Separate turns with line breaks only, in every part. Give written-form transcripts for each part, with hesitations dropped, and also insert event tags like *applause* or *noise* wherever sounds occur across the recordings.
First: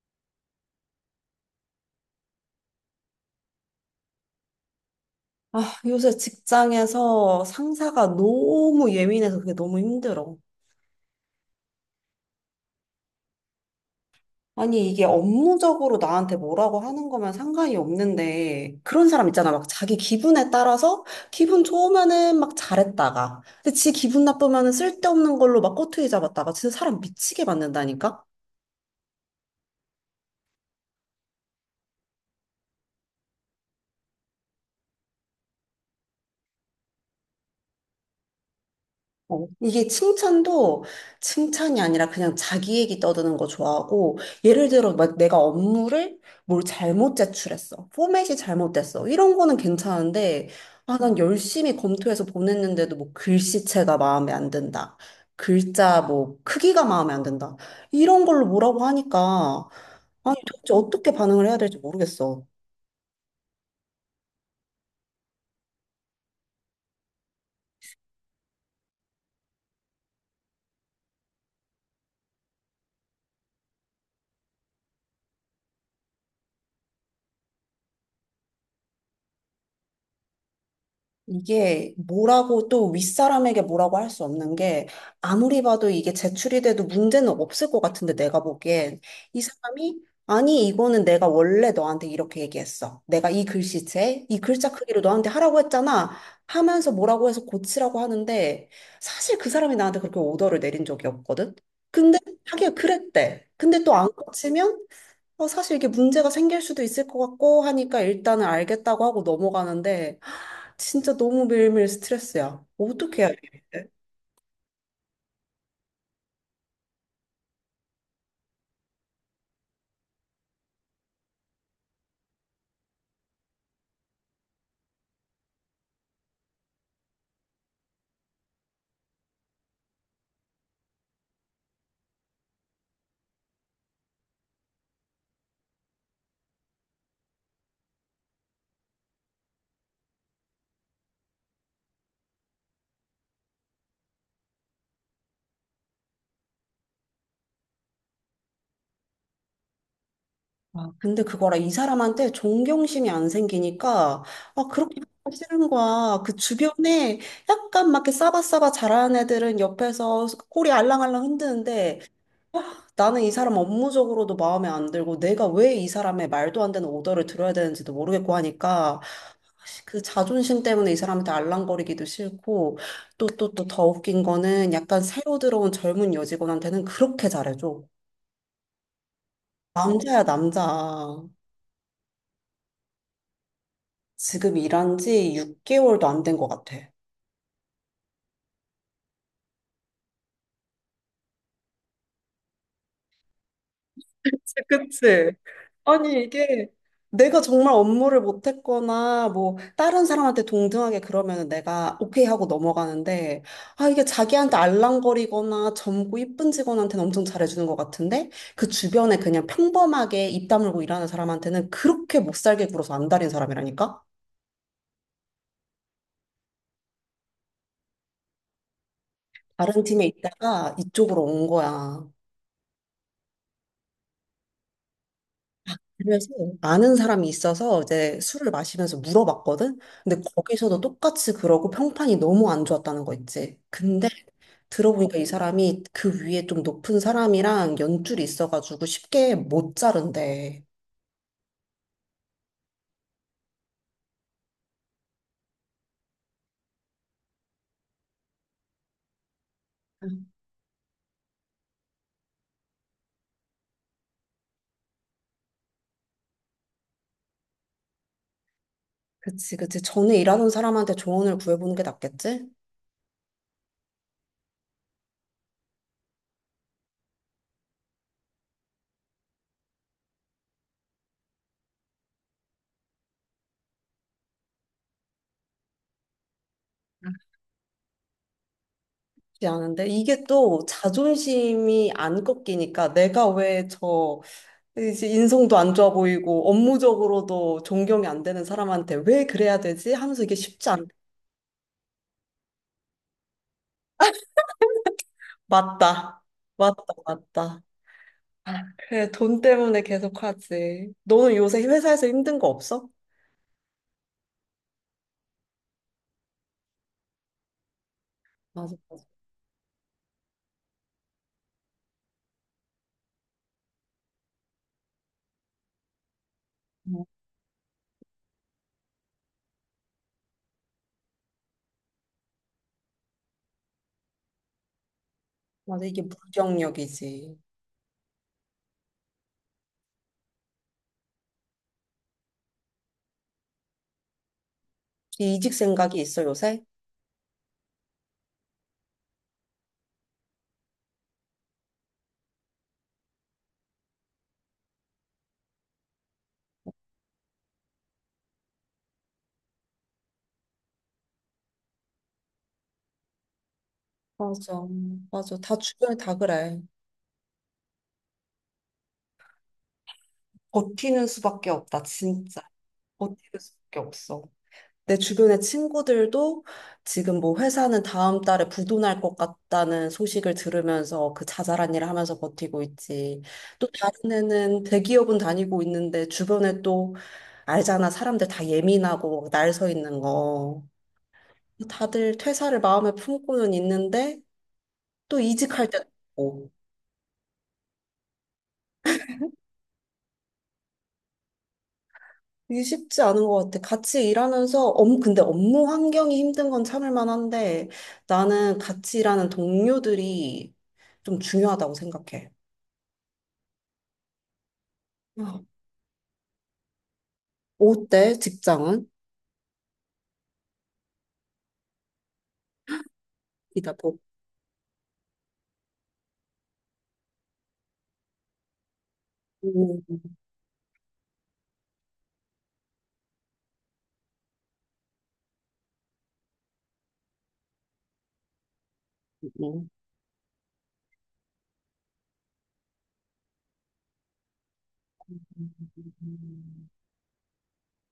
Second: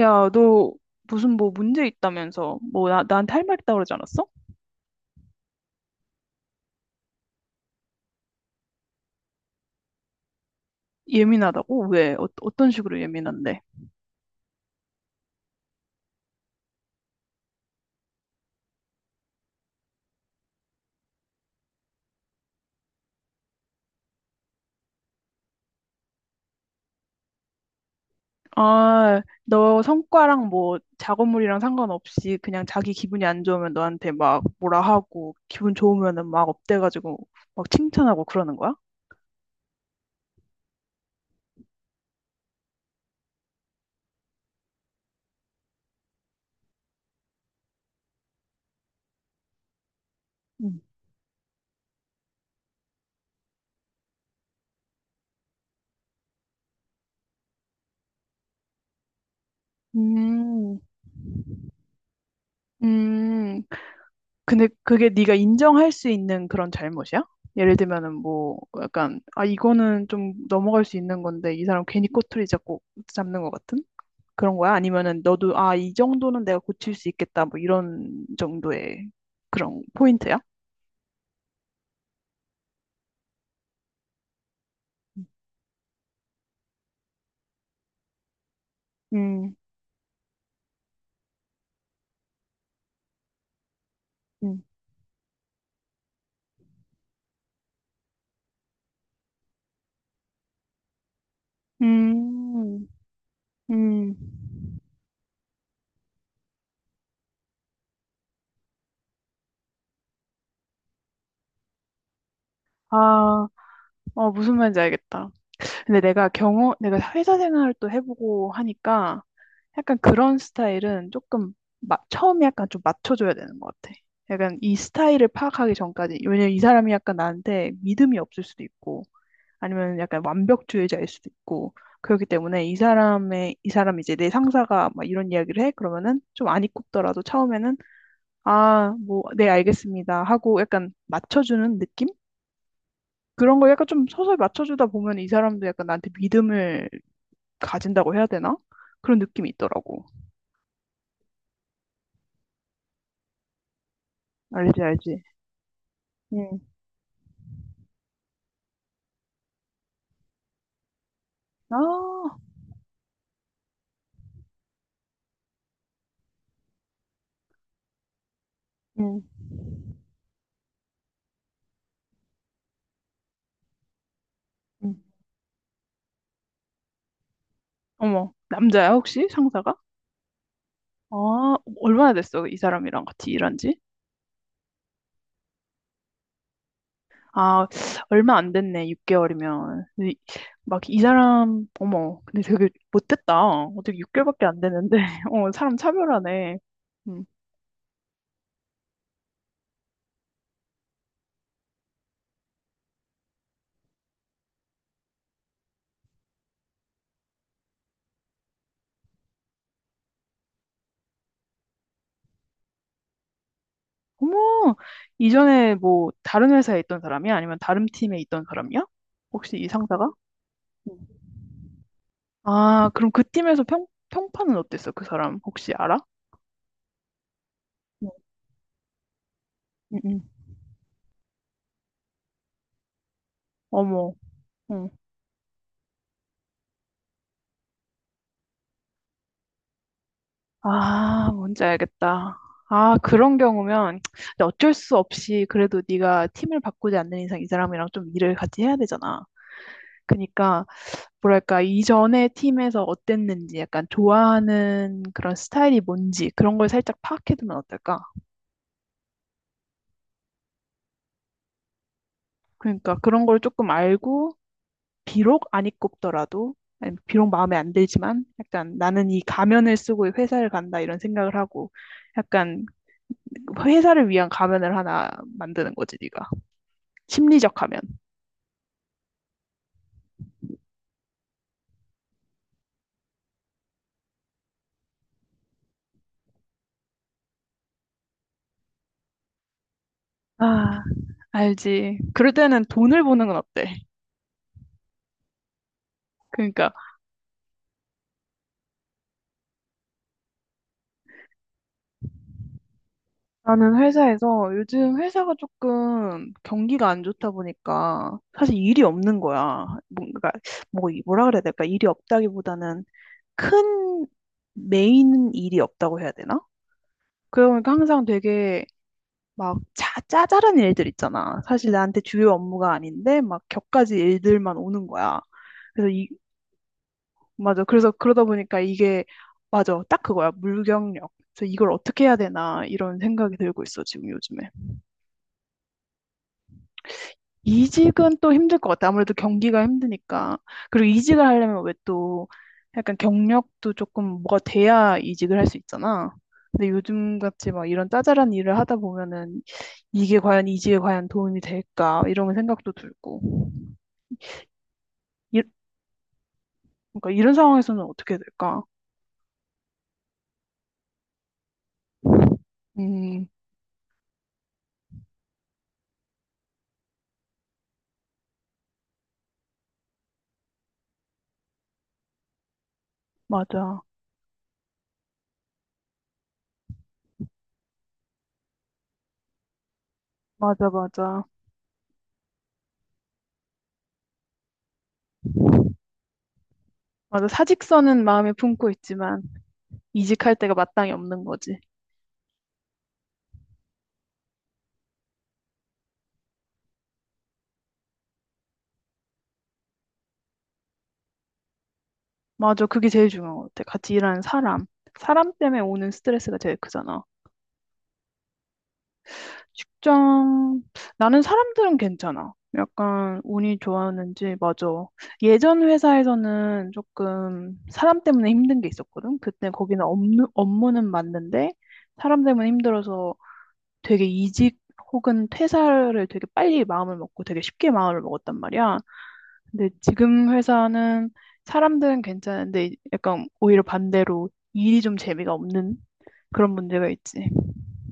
야, 너 무슨 뭐 문제 있다면서 뭐 나한테 할 말 있다 그러지 않았어?
아, 요새 직장에서 상사가 너무 예민해서 그게 너무 힘들어.
예민하다고? 왜? 어떤 식으로 예민한데?
아니, 이게 업무적으로 나한테 뭐라고 하는 거면 상관이 없는데, 그런 사람 있잖아. 막 자기 기분에 따라서 기분 좋으면은 막 잘했다가, 근데 지 기분 나쁘면은 쓸데없는 걸로 막 꼬투리 잡았다가, 진짜 사람 미치게 만든다니까?
아, 너 성과랑 뭐 작업물이랑 상관없이 그냥 자기 기분이 안 좋으면 너한테 막 뭐라 하고 기분 좋으면은 막 업돼가지고 막 칭찬하고 그러는 거야?
어, 이게 칭찬도 칭찬이 아니라 그냥 자기 얘기 떠드는 거 좋아하고, 예를 들어, 막 내가 업무를 뭘 잘못 제출했어. 포맷이 잘못됐어. 이런 거는 괜찮은데,
음,
아, 난 열심히 검토해서 보냈는데도 뭐 글씨체가 마음에 안 든다. 글자 뭐 크기가 마음에 안 든다. 이런 걸로 뭐라고 하니까, 아니 도대체
음,
어떻게 반응을 해야 될지 모르겠어.
음, 근데 그게 네가 인정할 수 있는 그런 잘못이야? 예를 들면은 뭐 약간 아 이거는 좀 넘어갈 수 있는 건데 이 사람 괜히 꼬투리 잡고 잡는 것 같은 그런 거야? 아니면은 너도 아 이 정도는 내가 고칠 수 있겠다 뭐 이런 정도의 그런 포인트야?
이게 뭐라고 또 윗사람에게 뭐라고 할 수 없는 게 아무리 봐도 이게 제출이 돼도 문제는 없을 것 같은데 내가 보기엔 이
음,
사람이 아니 이거는 내가 원래 너한테 이렇게 얘기했어. 내가 이 글씨체, 이
음,
글자 크기로 너한테 하라고 했잖아. 하면서 뭐라고 해서 고치라고 하는데 사실 그 사람이 나한테 그렇게 오더를 내린 적이 없거든. 근데 하기가
음,
그랬대. 근데 또 안
음.
고치면 어, 사실 이게 문제가 생길 수도 있을 것 같고 하니까 일단은 알겠다고 하고 넘어가는데 하, 진짜 너무 매일매일 스트레스야. 어떻게 해야 되
아,
돼?
무슨 말인지 알겠다. 근데 내가 경험, 내가 회사 생활을 또 해보고 하니까 약간 그런 스타일은 조금 처음에 약간 좀 맞춰줘야 되는 것 같아. 약간 이 스타일을 파악하기 전까지, 왜냐면 이 사람이 약간 나한테 믿음이 없을 수도 있고, 아니면 약간 완벽주의자일 수도 있고, 그렇기 때문에 이 사람의, 이 사람 이제 내 상사가 막 이런 이야기를 해? 그러면은 좀 안 입굽더라도 처음에는, 아, 뭐, 네, 알겠습니다. 하고 약간 맞춰주는 느낌? 그런 걸 약간 좀 서서히 맞춰주다 보면 이 사람도 약간 나한테 믿음을 가진다고 해야 되나? 그런 느낌이 있더라고.
아, 근데 그거라 이 사람한테 존경심이 안 생기니까 아
알지,
그렇게
알지.
하기 싫은 거야. 그
음.
주변에 약간 막 이렇게 싸바싸바 잘하는 애들은 옆에서 꼬리 알랑알랑 흔드는데
아,
나는 이 사람 업무적으로도 마음에 안 들고 내가 왜 이 사람의 말도 안 되는 오더를 들어야 되는지도 모르겠고 하니까
음,
그 자존심 때문에 이 사람한테 알랑거리기도 싫고 또 더 웃긴 거는 약간
음.
새로 들어온 젊은 여직원한테는 그렇게 잘해줘.
어머, 남자야, 혹시 상사가?
남자야 남자.
아, 얼마나 됐어, 이 사람이랑 같이 일한 지?
지금 일한 지 6개월도 안 된 것 같아.
아, 얼마 안 됐네, 6개월이면. 막 이 사람, 어머, 근데 되게 못됐다. 어떻게 6개월밖에 안 됐는데,
그치?
*laughs* 어, 사람
아니,
차별하네.
이게
음.
내가 정말 업무를 못했거나, 뭐, 다른 사람한테 동등하게 그러면은 내가 오케이 하고 넘어가는데, 아, 이게 자기한테 알랑거리거나 젊고 이쁜 직원한테는 엄청 잘해주는 것 같은데, 그 주변에 그냥 평범하게 입 다물고 일하는 사람한테는 그렇게 못 살게 굴어서 안달인 사람이라니까?
어머, 이전에 뭐 다른 회사에 있던 사람이야? 아니면 다른 팀에 있던 사람이야? 혹시 이
다른 팀에
상사가?
있다가
음.
이쪽으로 온 거야.
아, 그럼 그 팀에서 평판은 어땠어, 그 사람? 혹시 알아?
그래서 아는 사람이 있어서
음,
이제 술을 마시면서 물어봤거든?
음, 음.
근데 거기서도 똑같이 그러고 평판이 너무 안 좋았다는 거 있지. 근데
어머. 응.
들어보니까 이 사람이 그 위에 좀 높은 사람이랑 연줄이 있어가지고 쉽게 못 자른대.
아, 뭔지 알겠다. 아, 그런 경우면 근데 어쩔 수 없이 그래도 네가 팀을 바꾸지 않는 이상 이 사람이랑 좀 일을 같이 해야 되잖아.
음,
그러니까 뭐랄까 이전의 팀에서 어땠는지 약간 좋아하는 그런 스타일이 뭔지 그런 걸 살짝 파악해두면 어떨까?
그치, 그치. 전에 일하는 사람한테 조언을 구해보는 게 낫겠지?
그러니까 그런 걸 조금 알고 비록 안 입고 더라도 아니, 비록 마음에 안 들지만 약간 나는 이 가면을 쓰고 이 회사를 간다 이런 생각을 하고 약간 회사를 위한 가면을 하나 만드는 거지 네가. 심리적 하면.
낫지 않은데 이게 또 자존심이 안 꺾이니까 내가 왜저 이제 인성도 안 좋아 보이고 업무적으로도 존경이 안 되는 사람한테 왜 그래야 되지? 하면서 이게 쉽지
아,
않.
알지. 그럴 때는 돈을 버는 건 어때?
맞다.
그러니까
맞다. 맞다. 아, 그래, 돈 때문에 계속 하지. 너는 요새 회사에서 힘든 거 없어?
나는 회사에서 요즘 회사가 조금 경기가 안 좋다 보니까 사실
맞아,
일이
맞아.
없는 거야. 뭔가 뭐 뭐라 그래야 될까? 일이 없다기보다는 큰 메인 일이 없다고 해야 되나?
어,
그러니까 항상 되게 막 짜잘한 일들 있잖아. 사실 나한테 주요 업무가 아닌데 막 격가지 일들만 오는 거야.
맞아,
그래서
이게
이
무경력이지.
맞아. 그래서 그러다 보니까 이게 맞아. 딱 그거야. 물경력. 그래서 이걸 어떻게 해야 되나 이런 생각이 들고 있어 지금 요즘에.
이직 생각이 있어, 요새?
이직은 또 힘들 것 같아. 아무래도 경기가 힘드니까. 그리고 이직을 하려면 왜 또 약간 경력도 조금 뭐가 돼야 이직을 할 수 있잖아. 근데 요즘 같이 막 이런 짜잘한 일을 하다 보면은 이게 과연 이직에 과연 도움이 될까 이런 생각도 들고.
맞아, 맞아.
이,
다 주변에 다 그래.
그러니까 이런 상황에서는 어떻게 될까?
버티는 수밖에 없다, 진짜.
음,
버티는 수밖에 없어. 내 주변의 친구들도 지금 뭐 회사는 다음 달에 부도날 것 같다는 소식을 들으면서 그 자잘한 일을 하면서 버티고 있지. 또
맞아.
다른 애는 대기업은 다니고 있는데 주변에 또 알잖아. 사람들 다 예민하고 날 서 있는 거.
맞아, 맞아.
다들 퇴사를 마음에 품고는 있는데 또 이직할 때도 있고.
맞아. 사직서는 마음에 품고 있지만 이직할 때가 마땅히 없는 거지.
이게 쉽지 않은 것 같아. 같이 일하면서, 근데 업무 환경이 힘든 건 참을 만한데, 나는 같이 일하는 동료들이 좀 중요하다고 생각해.
맞아. 그게 제일 중요한 것 같아. 같이 일하는 사람. 사람
아,
때문에 오는 스트레스가 제일 크잖아.
어때, 직장은?
직장, 나는 사람들은 괜찮아. 약간 운이
이다 보.
좋았는지, 맞아. 예전 회사에서는 조금 사람 때문에 힘든 게 있었거든. 그때 거기는
음,
업무, 업무는 맞는데 사람 때문에 힘들어서 되게 이직 혹은 퇴사를 되게 빨리 마음을 먹고 되게 쉽게 마음을 먹었단 말이야.
음,
근데 지금 회사는 사람들은 괜찮은데 약간 오히려 반대로 일이 좀 재미가 없는 그런
음.
문제가 있지.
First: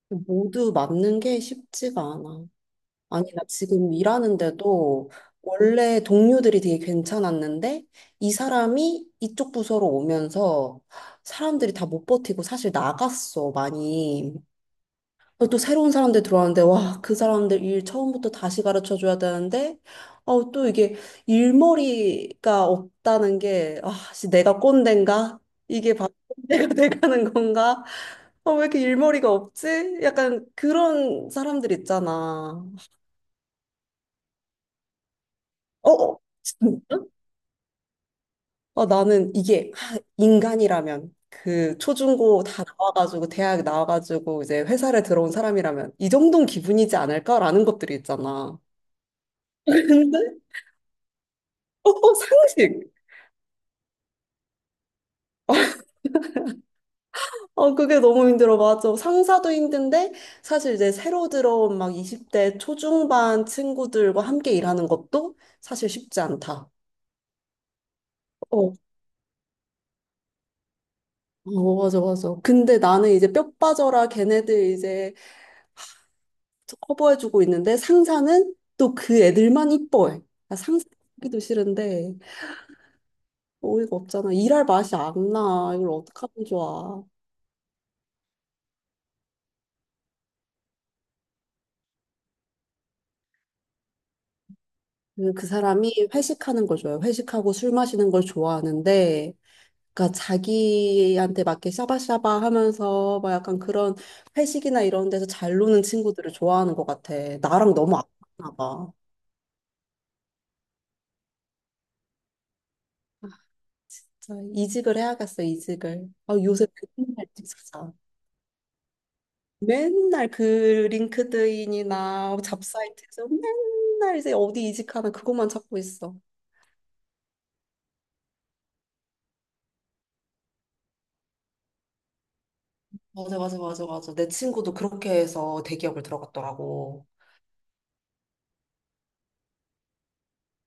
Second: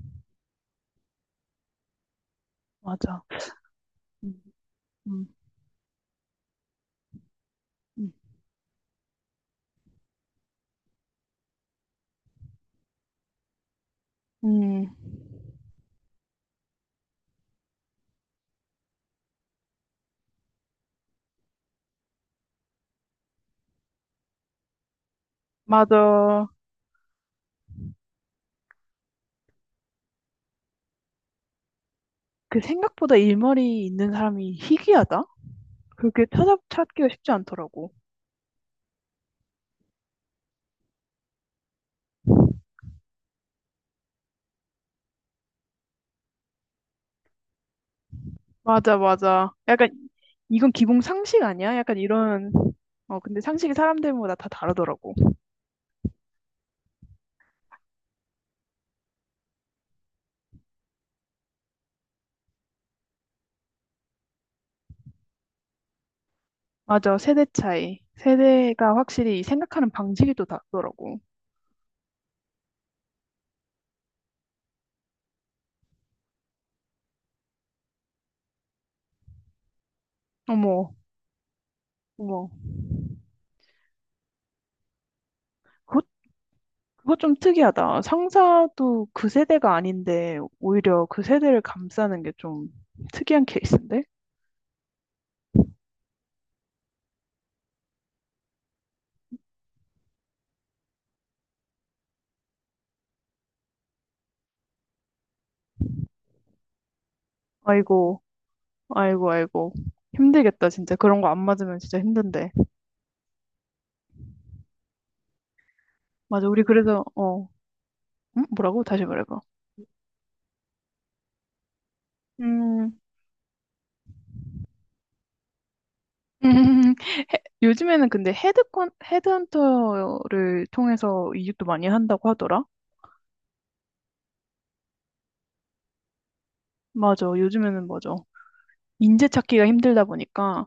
모두 맞는 게 쉽지가 않아.
맞아.
아니, 나 지금
음,
일하는데도
음,
원래 동료들이 되게 괜찮았는데,
음.
이 사람이 이쪽 부서로 오면서 사람들이 다 못 버티고 사실 나갔어, 많이.
음,
어, 또 새로운 사람들 들어왔는데, 와, 그 사람들 일 처음부터 다시 가르쳐 줘야 되는데, 어, 또 이게 일머리가 없다는 게, 아, 씨, 내가 꼰대인가? 이게 바로 꼰대가
맞아.
*laughs* 돼가는 건가? 어, 왜 이렇게 일머리가 없지? 약간 그런 사람들
그
있잖아.
생각보다 일머리 있는 사람이 희귀하다?
어, 어,
그렇게 찾기가
진짜?
쉽지 않더라고.
어, 나는 이게 하, 인간이라면, 그 초중고 다 나와가지고, 대학 나와가지고, 이제 회사를 들어온 사람이라면, 이 정도는 기분이지 않을까라는 것들이 있잖아.
맞아, 맞아. 약간
*laughs*
이건 기본 상식 아니야? 약간
어,
이런,
상식.
어, 근데 상식이 사람들마다 다 다르더라고.
어, 그게 너무 힘들어. 맞아. 상사도 힘든데, 사실 이제 새로 들어온 막 20대 초중반 친구들과 함께 일하는 것도 사실 쉽지 않다.
맞아, 세대 차이.
어,
세대가 확실히 생각하는 방식이 또 다르더라고.
어, 맞아, 맞아. 근데 나는 이제 뼈 빠져라 걔네들 이제 커버해주고 있는데, 상사는 또 그 애들만 이뻐해. 나 상사
어머,
하기도 싫은데,
어머.
어이가 없잖아. 일할 맛이 안 나. 이걸
그거,
어떡하면 좋아.
그거 좀 특이하다. 상사도 그 세대가 아닌데 오히려 그 세대를 감싸는 게 좀 특이한 케이스인데?
그, 그 사람이 회식하는 걸 좋아해. 회식하고 술 마시는 걸 좋아하는데, 그러니까 자기한테 맞게 샤바샤바 하면서 막 약간 그런 회식이나 이런 데서 잘 노는 친구들을 좋아하는 것 같아. 나랑 너무 안
아이고,
맞나 봐.
아이고, 아이고. 힘들겠다, 진짜. 그런 거 안 맞으면 진짜 힘든데.
진짜 이직을 해야겠어, 이직을. 아,
맞아, 우리
요새
그래서,
맨날
어,
진짜
음? 뭐라고? 다시 말해봐.
맨날 그 링크드인이나
음, 음,
잡사이트에서 맨날 이제 어디 이직하나 그것만 찾고 있어.
*laughs* 요즘에는 근데 헤드헌터를 통해서 이직도 많이 한다고 하더라?
맞아, 맞아, 맞아, 맞아. 내 친구도 그렇게 해서 대기업을 들어갔더라고.
맞아, 요즘에는 맞아. 인재 찾기가 힘들다 보니까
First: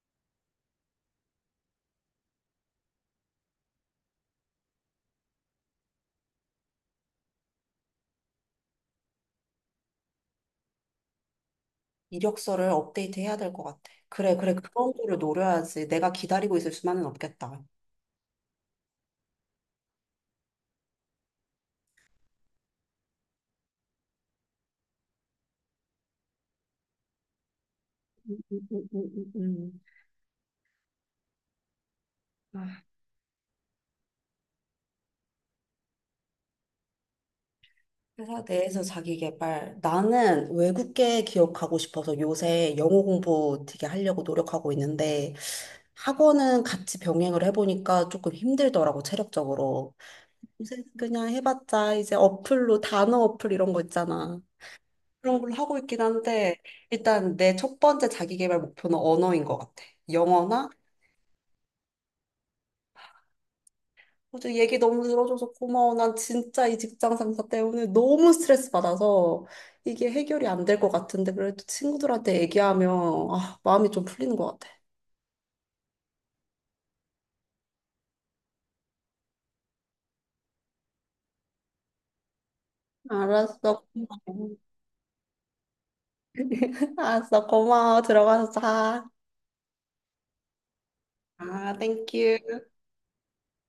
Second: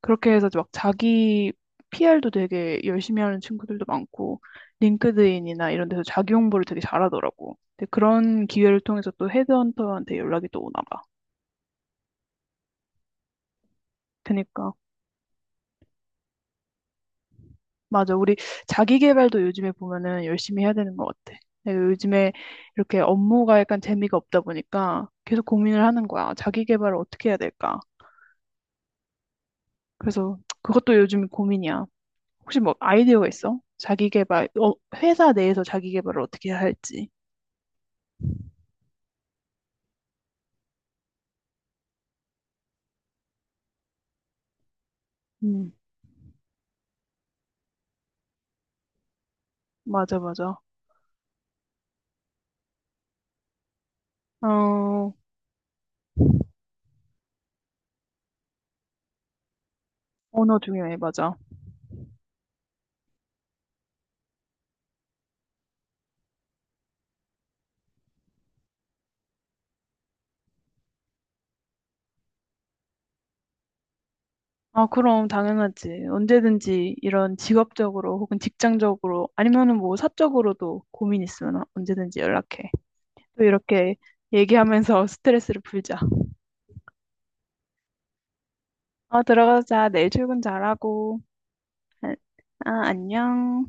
그렇게 해서 막 자기 PR도 되게 열심히 하는 친구들도 많고, 링크드인이나 이런 데서 자기 홍보를 되게 잘하더라고. 근데 그런 기회를 통해서 또 헤드헌터한테 연락이 또 오나 봐.
이력서를 업데이트 해야 될 것 같아. 그래, 그래.
그니까.
그런 거를 노려야지. 내가 기다리고 있을 수만은 없겠다.
맞아. 우리 자기 개발도 요즘에 보면은 열심히 해야 되는 것 같아. 내가 요즘에 이렇게 업무가 약간 재미가 없다 보니까 계속 고민을 하는 거야. 자기 개발을 어떻게 해야 될까?
음, 음, 음.
그래서 그것도 요즘 고민이야. 혹시 뭐
아,
아이디어가 있어? 자기 개발, 회사 내에서 자기 개발을 어떻게 해야 할지.
회사 내에서 자기 개발. 나는 외국계 기억하고 싶어서 요새 영어 공부 되게 하려고 노력하고 있는데
음.
학원은 같이 병행을 해보니까 조금 힘들더라고, 체력적으로.
맞아, 맞아.
요새 그냥 해봤자 이제 어플로 단어 어플 이런 거 있잖아.
어,
그런 걸로 하고 있긴 한데 일단 내 첫 번째 자기 개발 목표는 언어인 것 같아.
언어
영어나
중요해, 맞아.
어제 얘기 너무 들어줘서 고마워. 난 진짜 이 직장 상사 때문에 너무 스트레스 받아서 이게 해결이 안 될 것 같은데 그래도 친구들한테 얘기하면 아, 마음이 좀 풀리는 것 같아.
아, 그럼 당연하지. 언제든지 이런 직업적으로 혹은 직장적으로 아니면은 뭐 사적으로도 고민 있으면 언제든지 연락해. 또
알았어.
이렇게
고마워.
얘기하면서 *laughs* 스트레스를 풀자.
*laughs* 알았어. 고마워. 들어가서 자.
아, 들어가자. 내일 출근 잘하고.
아,
아,
땡큐.
아, 안녕.